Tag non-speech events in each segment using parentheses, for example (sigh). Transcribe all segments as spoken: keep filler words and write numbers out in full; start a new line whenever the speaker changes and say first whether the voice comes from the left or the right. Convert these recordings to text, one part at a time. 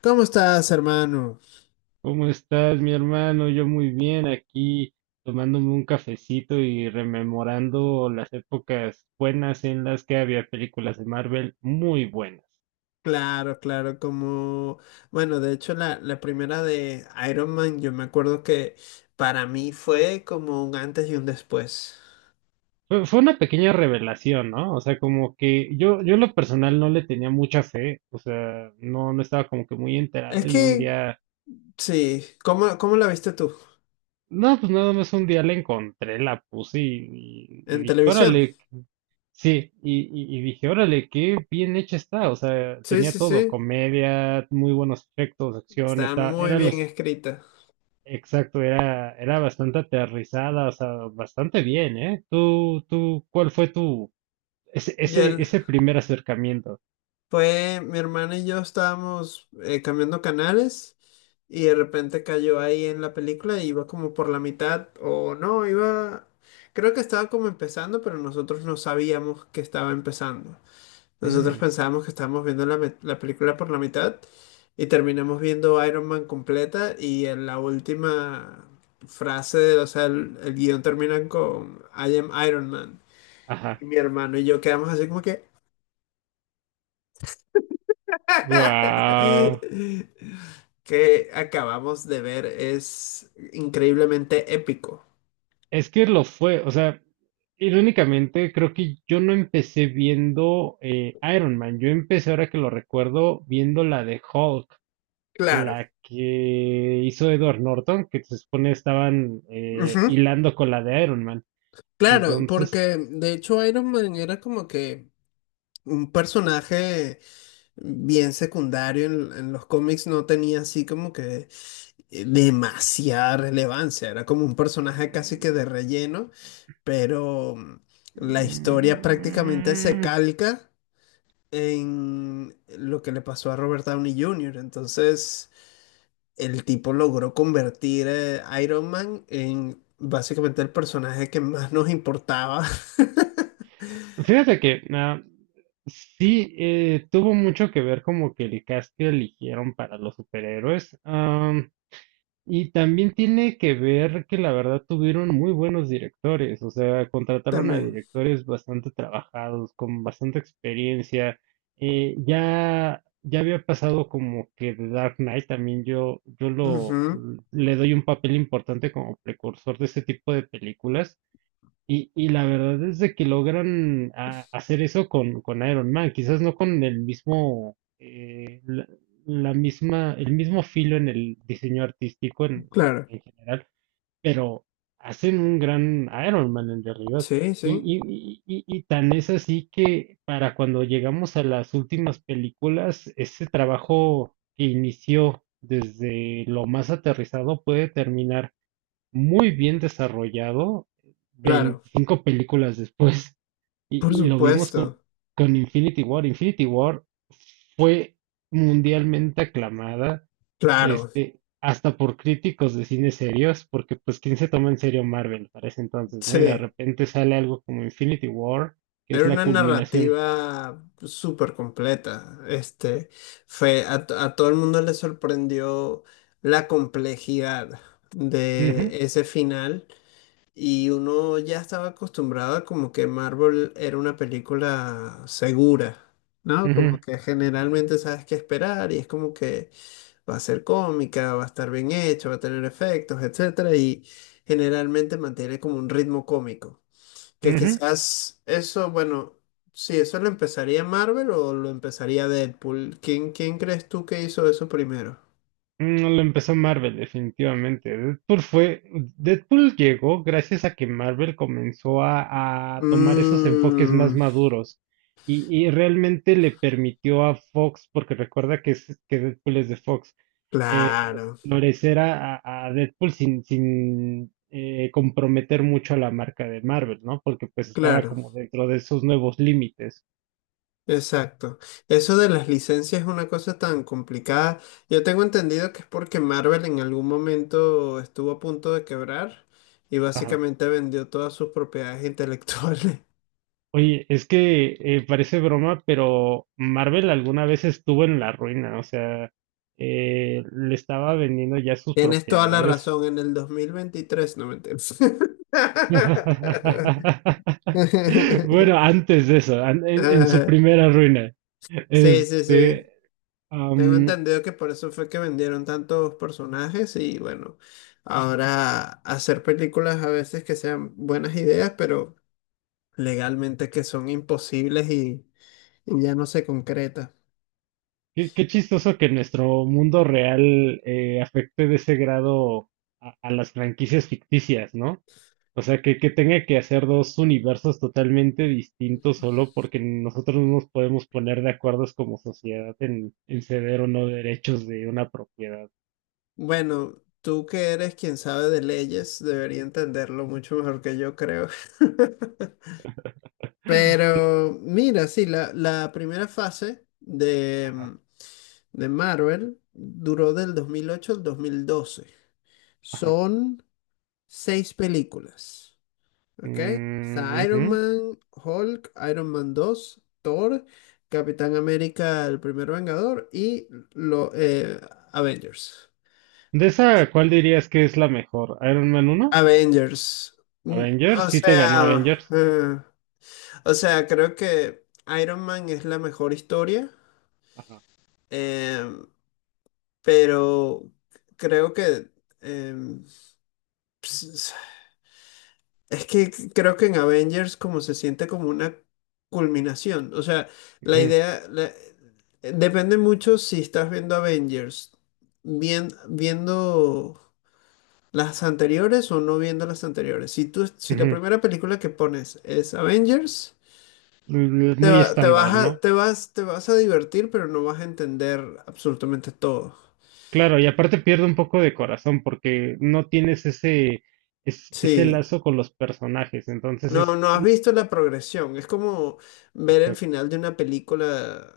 left: ¿Cómo estás, hermano?
right: ¿Cómo estás, mi hermano? Yo muy bien, aquí tomándome un cafecito y rememorando las épocas buenas en las que había películas de Marvel muy buenas.
left: Claro, claro, como, bueno, de hecho la, la primera de Iron Man, yo me acuerdo que para mí fue como un antes y un después.
right: Fue, fue una pequeña revelación, ¿no? O sea, como que yo, yo en lo personal no le tenía mucha fe, o sea, no, no estaba como que muy
left: Es
right: enterado y un
left: que,
right: día.
left: sí, ¿cómo, cómo la viste tú?
right: No, pues nada más un día la encontré, la puse y, y- y
left: ¿En
right: dije,
left: televisión?
right: órale, qué-, sí, y, y- y dije, órale, qué bien hecha está, o sea,
left: Sí,
right: tenía
left: sí,
right: todo,
left: sí,
right: comedia, muy buenos efectos, acción,
left: está
right: está,
left: muy
right: era
left: bien
right: los,
left: escrita.
right: exacto, era, era bastante aterrizada, o sea, bastante bien, ¿eh? Tú, tú, ¿cuál fue tu, ese, ese,
left: Ya
right: ese primer acercamiento?
left: fue mi hermana y yo estábamos eh, cambiando canales y de repente cayó ahí en la película y iba como por la mitad o no, iba, creo que estaba como empezando, pero nosotros no sabíamos que estaba empezando. Nosotros
right: Mm,
left: pensábamos que estábamos viendo la, met- la película por la mitad y terminamos viendo Iron Man completa, y en la última frase, o sea, el, el guión termina con "I am Iron Man". Y
right: ajá,
left: mi hermano y yo quedamos así como que...
right: guau.
left: (laughs) que acabamos de ver es increíblemente épico.
right: Es que lo fue, o sea, irónicamente creo que yo no empecé viendo eh, Iron Man, yo empecé ahora que lo recuerdo viendo la de Hulk,
left: Claro.
right: la que hizo Edward Norton, que se supone estaban eh,
left: Ujú.
right: hilando con la de Iron Man.
left: Claro,
right: Entonces,
left: porque de hecho Iron Man era como que un personaje bien secundario en, en los cómics, no tenía así como que eh, demasiada relevancia, era como un personaje casi que de relleno, pero mm, la historia prácticamente se
right: mm,
left: calca en lo que le pasó a Robert Downey junior Entonces, el tipo logró convertir a Iron Man en básicamente el personaje que más nos importaba. (laughs)
right: fíjate que ah, sí, eh, tuvo mucho que ver como que el cast que eligieron para los superhéroes. Ah, Y también tiene que ver que la verdad tuvieron muy buenos directores, o sea, contrataron a
left: También.
right: directores bastante trabajados, con bastante experiencia. Eh, ya, ya había pasado como que The Dark Knight también yo, yo lo
left: Ujú.
right: le doy un papel importante como precursor de este tipo de películas. Y, y la verdad es de que logran a- hacer eso con, con Iron Man, quizás no con el mismo, eh, la, la misma, el mismo filo en el diseño artístico en,
left: Claro.
right: en general, pero hacen un gran Iron Man en realidad.
left: Sí, sí.
right: Y, y, y, y y tan es así que para cuando llegamos a las últimas películas, ese trabajo que inició desde lo más aterrizado puede terminar muy bien desarrollado
left: Claro.
right: veinticinco películas después. Y,
left: Por
right: y lo vimos con,
left: supuesto.
right: con Infinity War. Infinity War fue mundialmente aclamada,
left: Claro.
right: este, hasta por críticos de cine serios, porque pues quién se toma en serio Marvel para ese entonces, ¿no? Y de
left: Sí.
right: repente sale algo como Infinity War, que es
left: Era
right: la
left: una
right: culminación.
left: narrativa súper completa. Este, fue, a, to- a todo el mundo le sorprendió la complejidad
right: Ujú,
left: de ese final. Y uno ya estaba acostumbrado a como que Marvel era una película segura, ¿no?
right: ujú,
left: Como que generalmente sabes qué esperar y es como que va a ser cómica, va a estar bien hecho, va a tener efectos, etcétera, y generalmente mantiene como un ritmo cómico. Que
right: ujú.
left: quizás eso, bueno, sí, eso lo empezaría Marvel o lo empezaría Deadpool. ¿Quién, quién crees tú que hizo eso primero?
right: Mm, no lo empezó Marvel, definitivamente. Deadpool fue, Deadpool llegó gracias a que Marvel comenzó a, a tomar esos enfoques más
left: Mmm,
right: maduros y, y realmente le permitió a Fox, porque recuerda que, es- que Deadpool es de Fox, eh, como que
left: claro,
right: florecer a, a- a Deadpool sin, sin eh, comprometer mucho a la marca de Marvel, ¿no? Porque pues estaba
left: claro.
right: como dentro de esos nuevos límites.
left: Exacto. Eso de las licencias es una cosa tan complicada. Yo tengo entendido que es porque Marvel en algún momento estuvo a punto de quebrar y básicamente vendió todas sus propiedades intelectuales. (laughs)
right: Oye, es que eh, parece broma, pero Marvel alguna vez estuvo en la ruina, o sea, eh, le estaba vendiendo ya sus
left: Tienes toda la razón,
right: propiedades.
left: en el dos mil veintitrés, no me entiendes. (laughs)
right: (laughs) Bueno, antes de eso, an- en, en su
left: Ah,
right: primera ruina.
left: sí, sí, sí.
right: Este,
left: Tengo
right: am,
left: entendido que por eso fue que vendieron tantos personajes y bueno, ahora hacer películas a veces que sean buenas ideas, pero... legalmente que son imposibles y, y ya no se concreta.
right: qué, qué chistoso que nuestro mundo real eh, afecte de ese grado a, a las franquicias ficticias, ¿no? O sea, que, que tenga que hacer dos universos totalmente distintos solo porque nosotros no nos podemos poner de acuerdos como sociedad en, en ceder o no derechos de una propiedad.
left: Bueno, tú que eres quien sabe de leyes, debería entenderlo mucho mejor que yo, creo. (laughs) Pero mira, sí, la, la primera fase de, mm, de Marvel duró del dos mil ocho al dos mil doce.
right: Ajá.
left: Son seis películas. Ok,
right: Mm,
left: está Iron
right: ujú.
left: Man, Hulk, Iron Man dos, Thor, Capitán América, el primer Vengador y lo, eh, Avengers.
right: De esa, ¿cuál dirías que es la mejor? ¿Iron Man uno?
left: Avengers. Mm.
right: ¿Avengers?
left: O
right: Sí te ganó
left: sea,
right: Avengers.
left: eh, o sea, creo que Iron Man es la mejor historia,
right: Ajá.
left: em, pero creo que em, s- es que creo que en Avengers como se siente como una culminación. O sea, la
right: Ujú,
left: idea la- eh, depende mucho si estás viendo Avengers, bien, viendo las anteriores o no viendo las anteriores. Si tú, si la
right: ujú.
left: primera película que pones es Avengers,
right: L-
left: te
right: muy
left: va- te vas
right: estándar,
left: a,
right: ¿no?
left: te vas, te vas a divertir, pero no vas a entender absolutamente todo.
right: Claro, y aparte pierde un poco de corazón porque no tienes ese, es- ese
left: Sí.
right: lazo con los personajes, entonces
left: No,
right: es...
left: no has visto la progresión. Es como ver el
right: Exacto.
left: final de una película.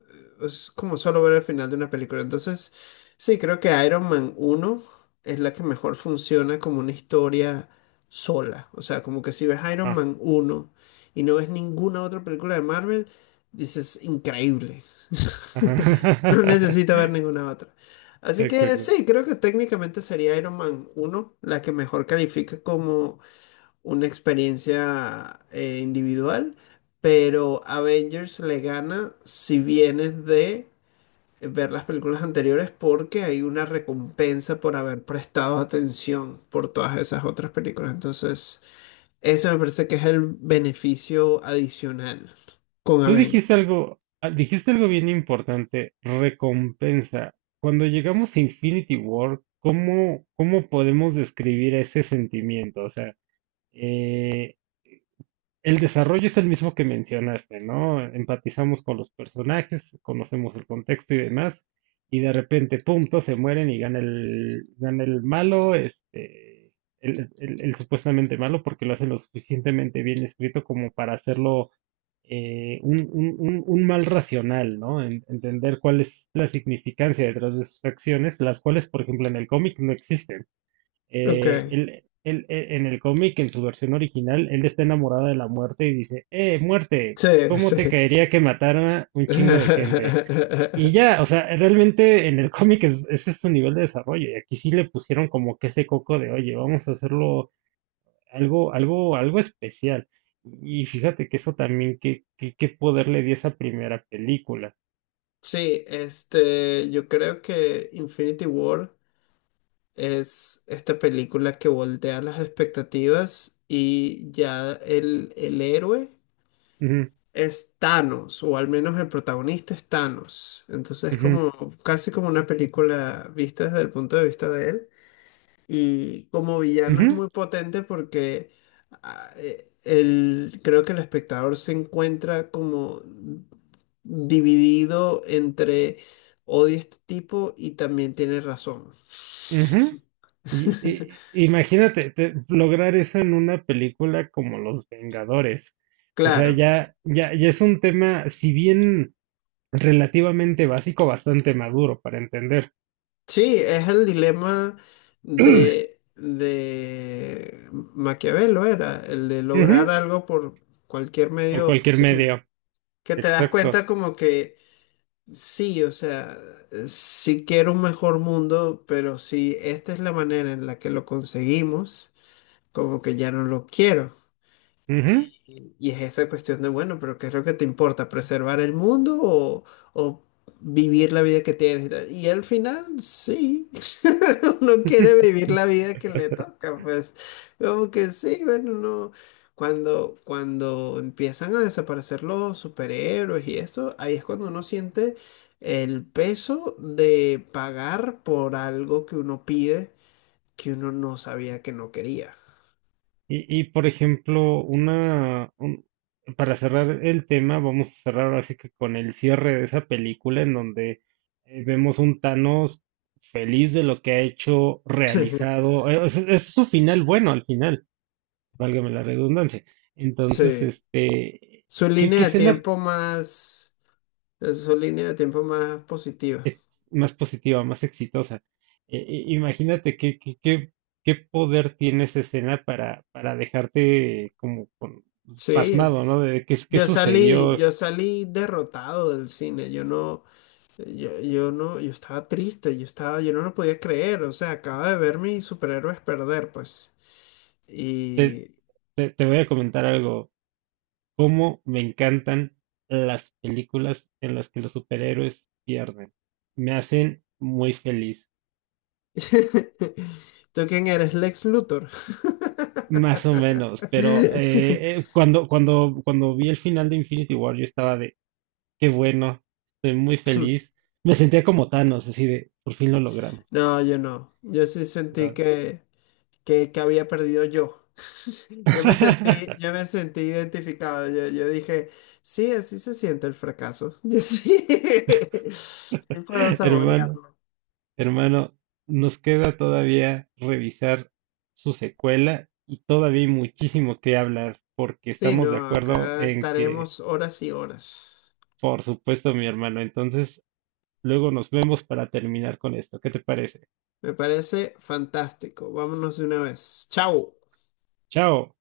left: eh, Es como solo ver el final de una película. Entonces, sí, creo que Iron Man uno es la que mejor funciona como una historia sola. O sea, como que si ves Iron Man uno y no ves ninguna otra película de Marvel, dices, increíble. (laughs) No
right: Ajá. (laughs)
left: necesito ver ninguna otra. Así que
right: Exacto.
left: sí, creo que técnicamente sería Iron Man uno la que mejor califica como una experiencia eh, individual, pero Avengers le gana si vienes de ver las películas anteriores, porque hay una recompensa por haber prestado atención por todas esas otras películas. Entonces, eso me parece que es el beneficio adicional con
right: Tú
left: Avengers.
right: dijiste algo, ah, dijiste algo bien importante, recompensa. Cuando llegamos a Infinity War, ¿cómo, ¿cómo podemos describir ese sentimiento? O sea, eh, el desarrollo es el mismo que mencionaste, ¿no? Empatizamos con los personajes, conocemos el contexto y demás, y de repente, pum, todos se mueren y gana el, gana el malo, este, el, el- el supuestamente malo, porque lo hace lo suficientemente bien escrito como para hacerlo eh, un, un- un- un mal racional, ¿no? En- entender cuál es la significancia detrás de sus acciones, las cuales, por ejemplo, en el cómic no existen
left: Ok,
right: eh, él, él- él- en el cómic, en su versión original, él está enamorado de la muerte y dice, eh, muerte,
left: sí,
right: ¿cómo te
left: sí.
right: caería que matara un chingo de gente? Y
left: (laughs)
right: ya, o sea, realmente en el cómic es, ese es su nivel de desarrollo y aquí sí le pusieron como que ese coco de, oye, vamos a hacerlo algo, algo, algo especial. Y fíjate que eso también, qué, qué, qué poder le dio esa primera película.
left: Sí, este, yo creo que Infinity War es esta película que voltea las expectativas y ya el, el héroe
right: Ujú,
left: es Thanos, o al menos el protagonista es Thanos. Entonces es
right: ujú,
left: como casi como una película vista desde el punto de vista de él. Y como villano es muy potente porque ah, eh, el, creo que el espectador se encuentra como dividido entre odio a este tipo y también tiene razón.
right: ujú, ujú. Y, y-
left: (laughs)
right: imagínate te- lograr eso en una película como Los Vengadores. O sea,
left: Claro,
right: ya, ya, ya es un tema, si bien relativamente básico, bastante maduro para entender.
left: sí, es el dilema de, de Maquiavelo, era el de
right: Ujú,
left: lograr algo por cualquier
right: por
left: medio
right: cualquier
left: posible.
right: medio.
left: Que te das
right: Exacto.
left: cuenta como que sí, o sea, sí quiero un mejor mundo, pero si esta es la manera en la que lo conseguimos, como que ya no lo quiero.
right: Ujú.
left: Y y es esa cuestión de, bueno, pero ¿qué es lo que te importa? ¿Preservar el mundo o, o vivir la vida que tienes? ¿Y tal? Y al final, sí, (laughs) uno quiere vivir la vida que le toca, pues como que sí, bueno, no. Cuando, cuando empiezan a desaparecer los superhéroes y eso, ahí es cuando uno siente el peso de pagar por algo que uno pide, que uno no sabía que no quería.
right: Y, y, por ejemplo, una, un- para cerrar el tema, vamos a cerrar ahora sí que con el cierre de esa película en donde eh, vemos un Thanos feliz de lo que ha hecho,
left: (laughs)
right: realizado. eh, Es, es su final bueno al final, válgame la redundancia. Entonces,
left: Sí.
right: este,
left: Su
right: ¿qué,
left: línea
right: qué
left: de
right: escena
left: tiempo más, eh, su línea de tiempo más positiva.
right: ex- más positiva, más exitosa. Eh, eh, imagínate qué, qué, qué, qué poder tiene esa escena para, para dejarte como con-
left: Sí,
right: pasmado, ¿no? De qué, qué
left: yo salí,
right: sucedió.
left: yo salí derrotado del cine. Yo no, yo, yo no, yo estaba triste, yo estaba, yo no lo podía creer. O sea, acaba de ver mis superhéroes perder, pues.
right: Te,
left: Y
right: te, te voy a comentar algo. Cómo me encantan las películas en las que los superhéroes pierden. Me hacen muy feliz.
left: (laughs) ¿tú quién eres? ¿Lex Luthor? (laughs)
right: Más o menos, pero eh, eh, cuando, cuando, cuando vi el final de Infinity War, yo estaba de, qué bueno, estoy muy feliz. Me sentía como Thanos, así de, por fin lo logramos.
left: No, yo no. Yo sí sentí
right: Ah.
left: que que, que había perdido yo. (laughs) Yo me sentí,
right: (laughs)
left: yo me sentí identificado. Yo, yo dije, sí, así se siente el fracaso. (laughs) Yo sí, sí puedo
right: Hermano,
left: saborearlo.
right: hermano, nos queda todavía revisar su secuela y todavía hay muchísimo que hablar, porque
left: Sí,
right: estamos de
left: no,
right: acuerdo
left: acá
right: en que,
left: estaremos horas y horas.
right: por supuesto, mi hermano, entonces luego nos vemos para terminar con esto. ¿Qué te parece?
left: Me parece fantástico. Vámonos de una vez. Chao.
right: Chao.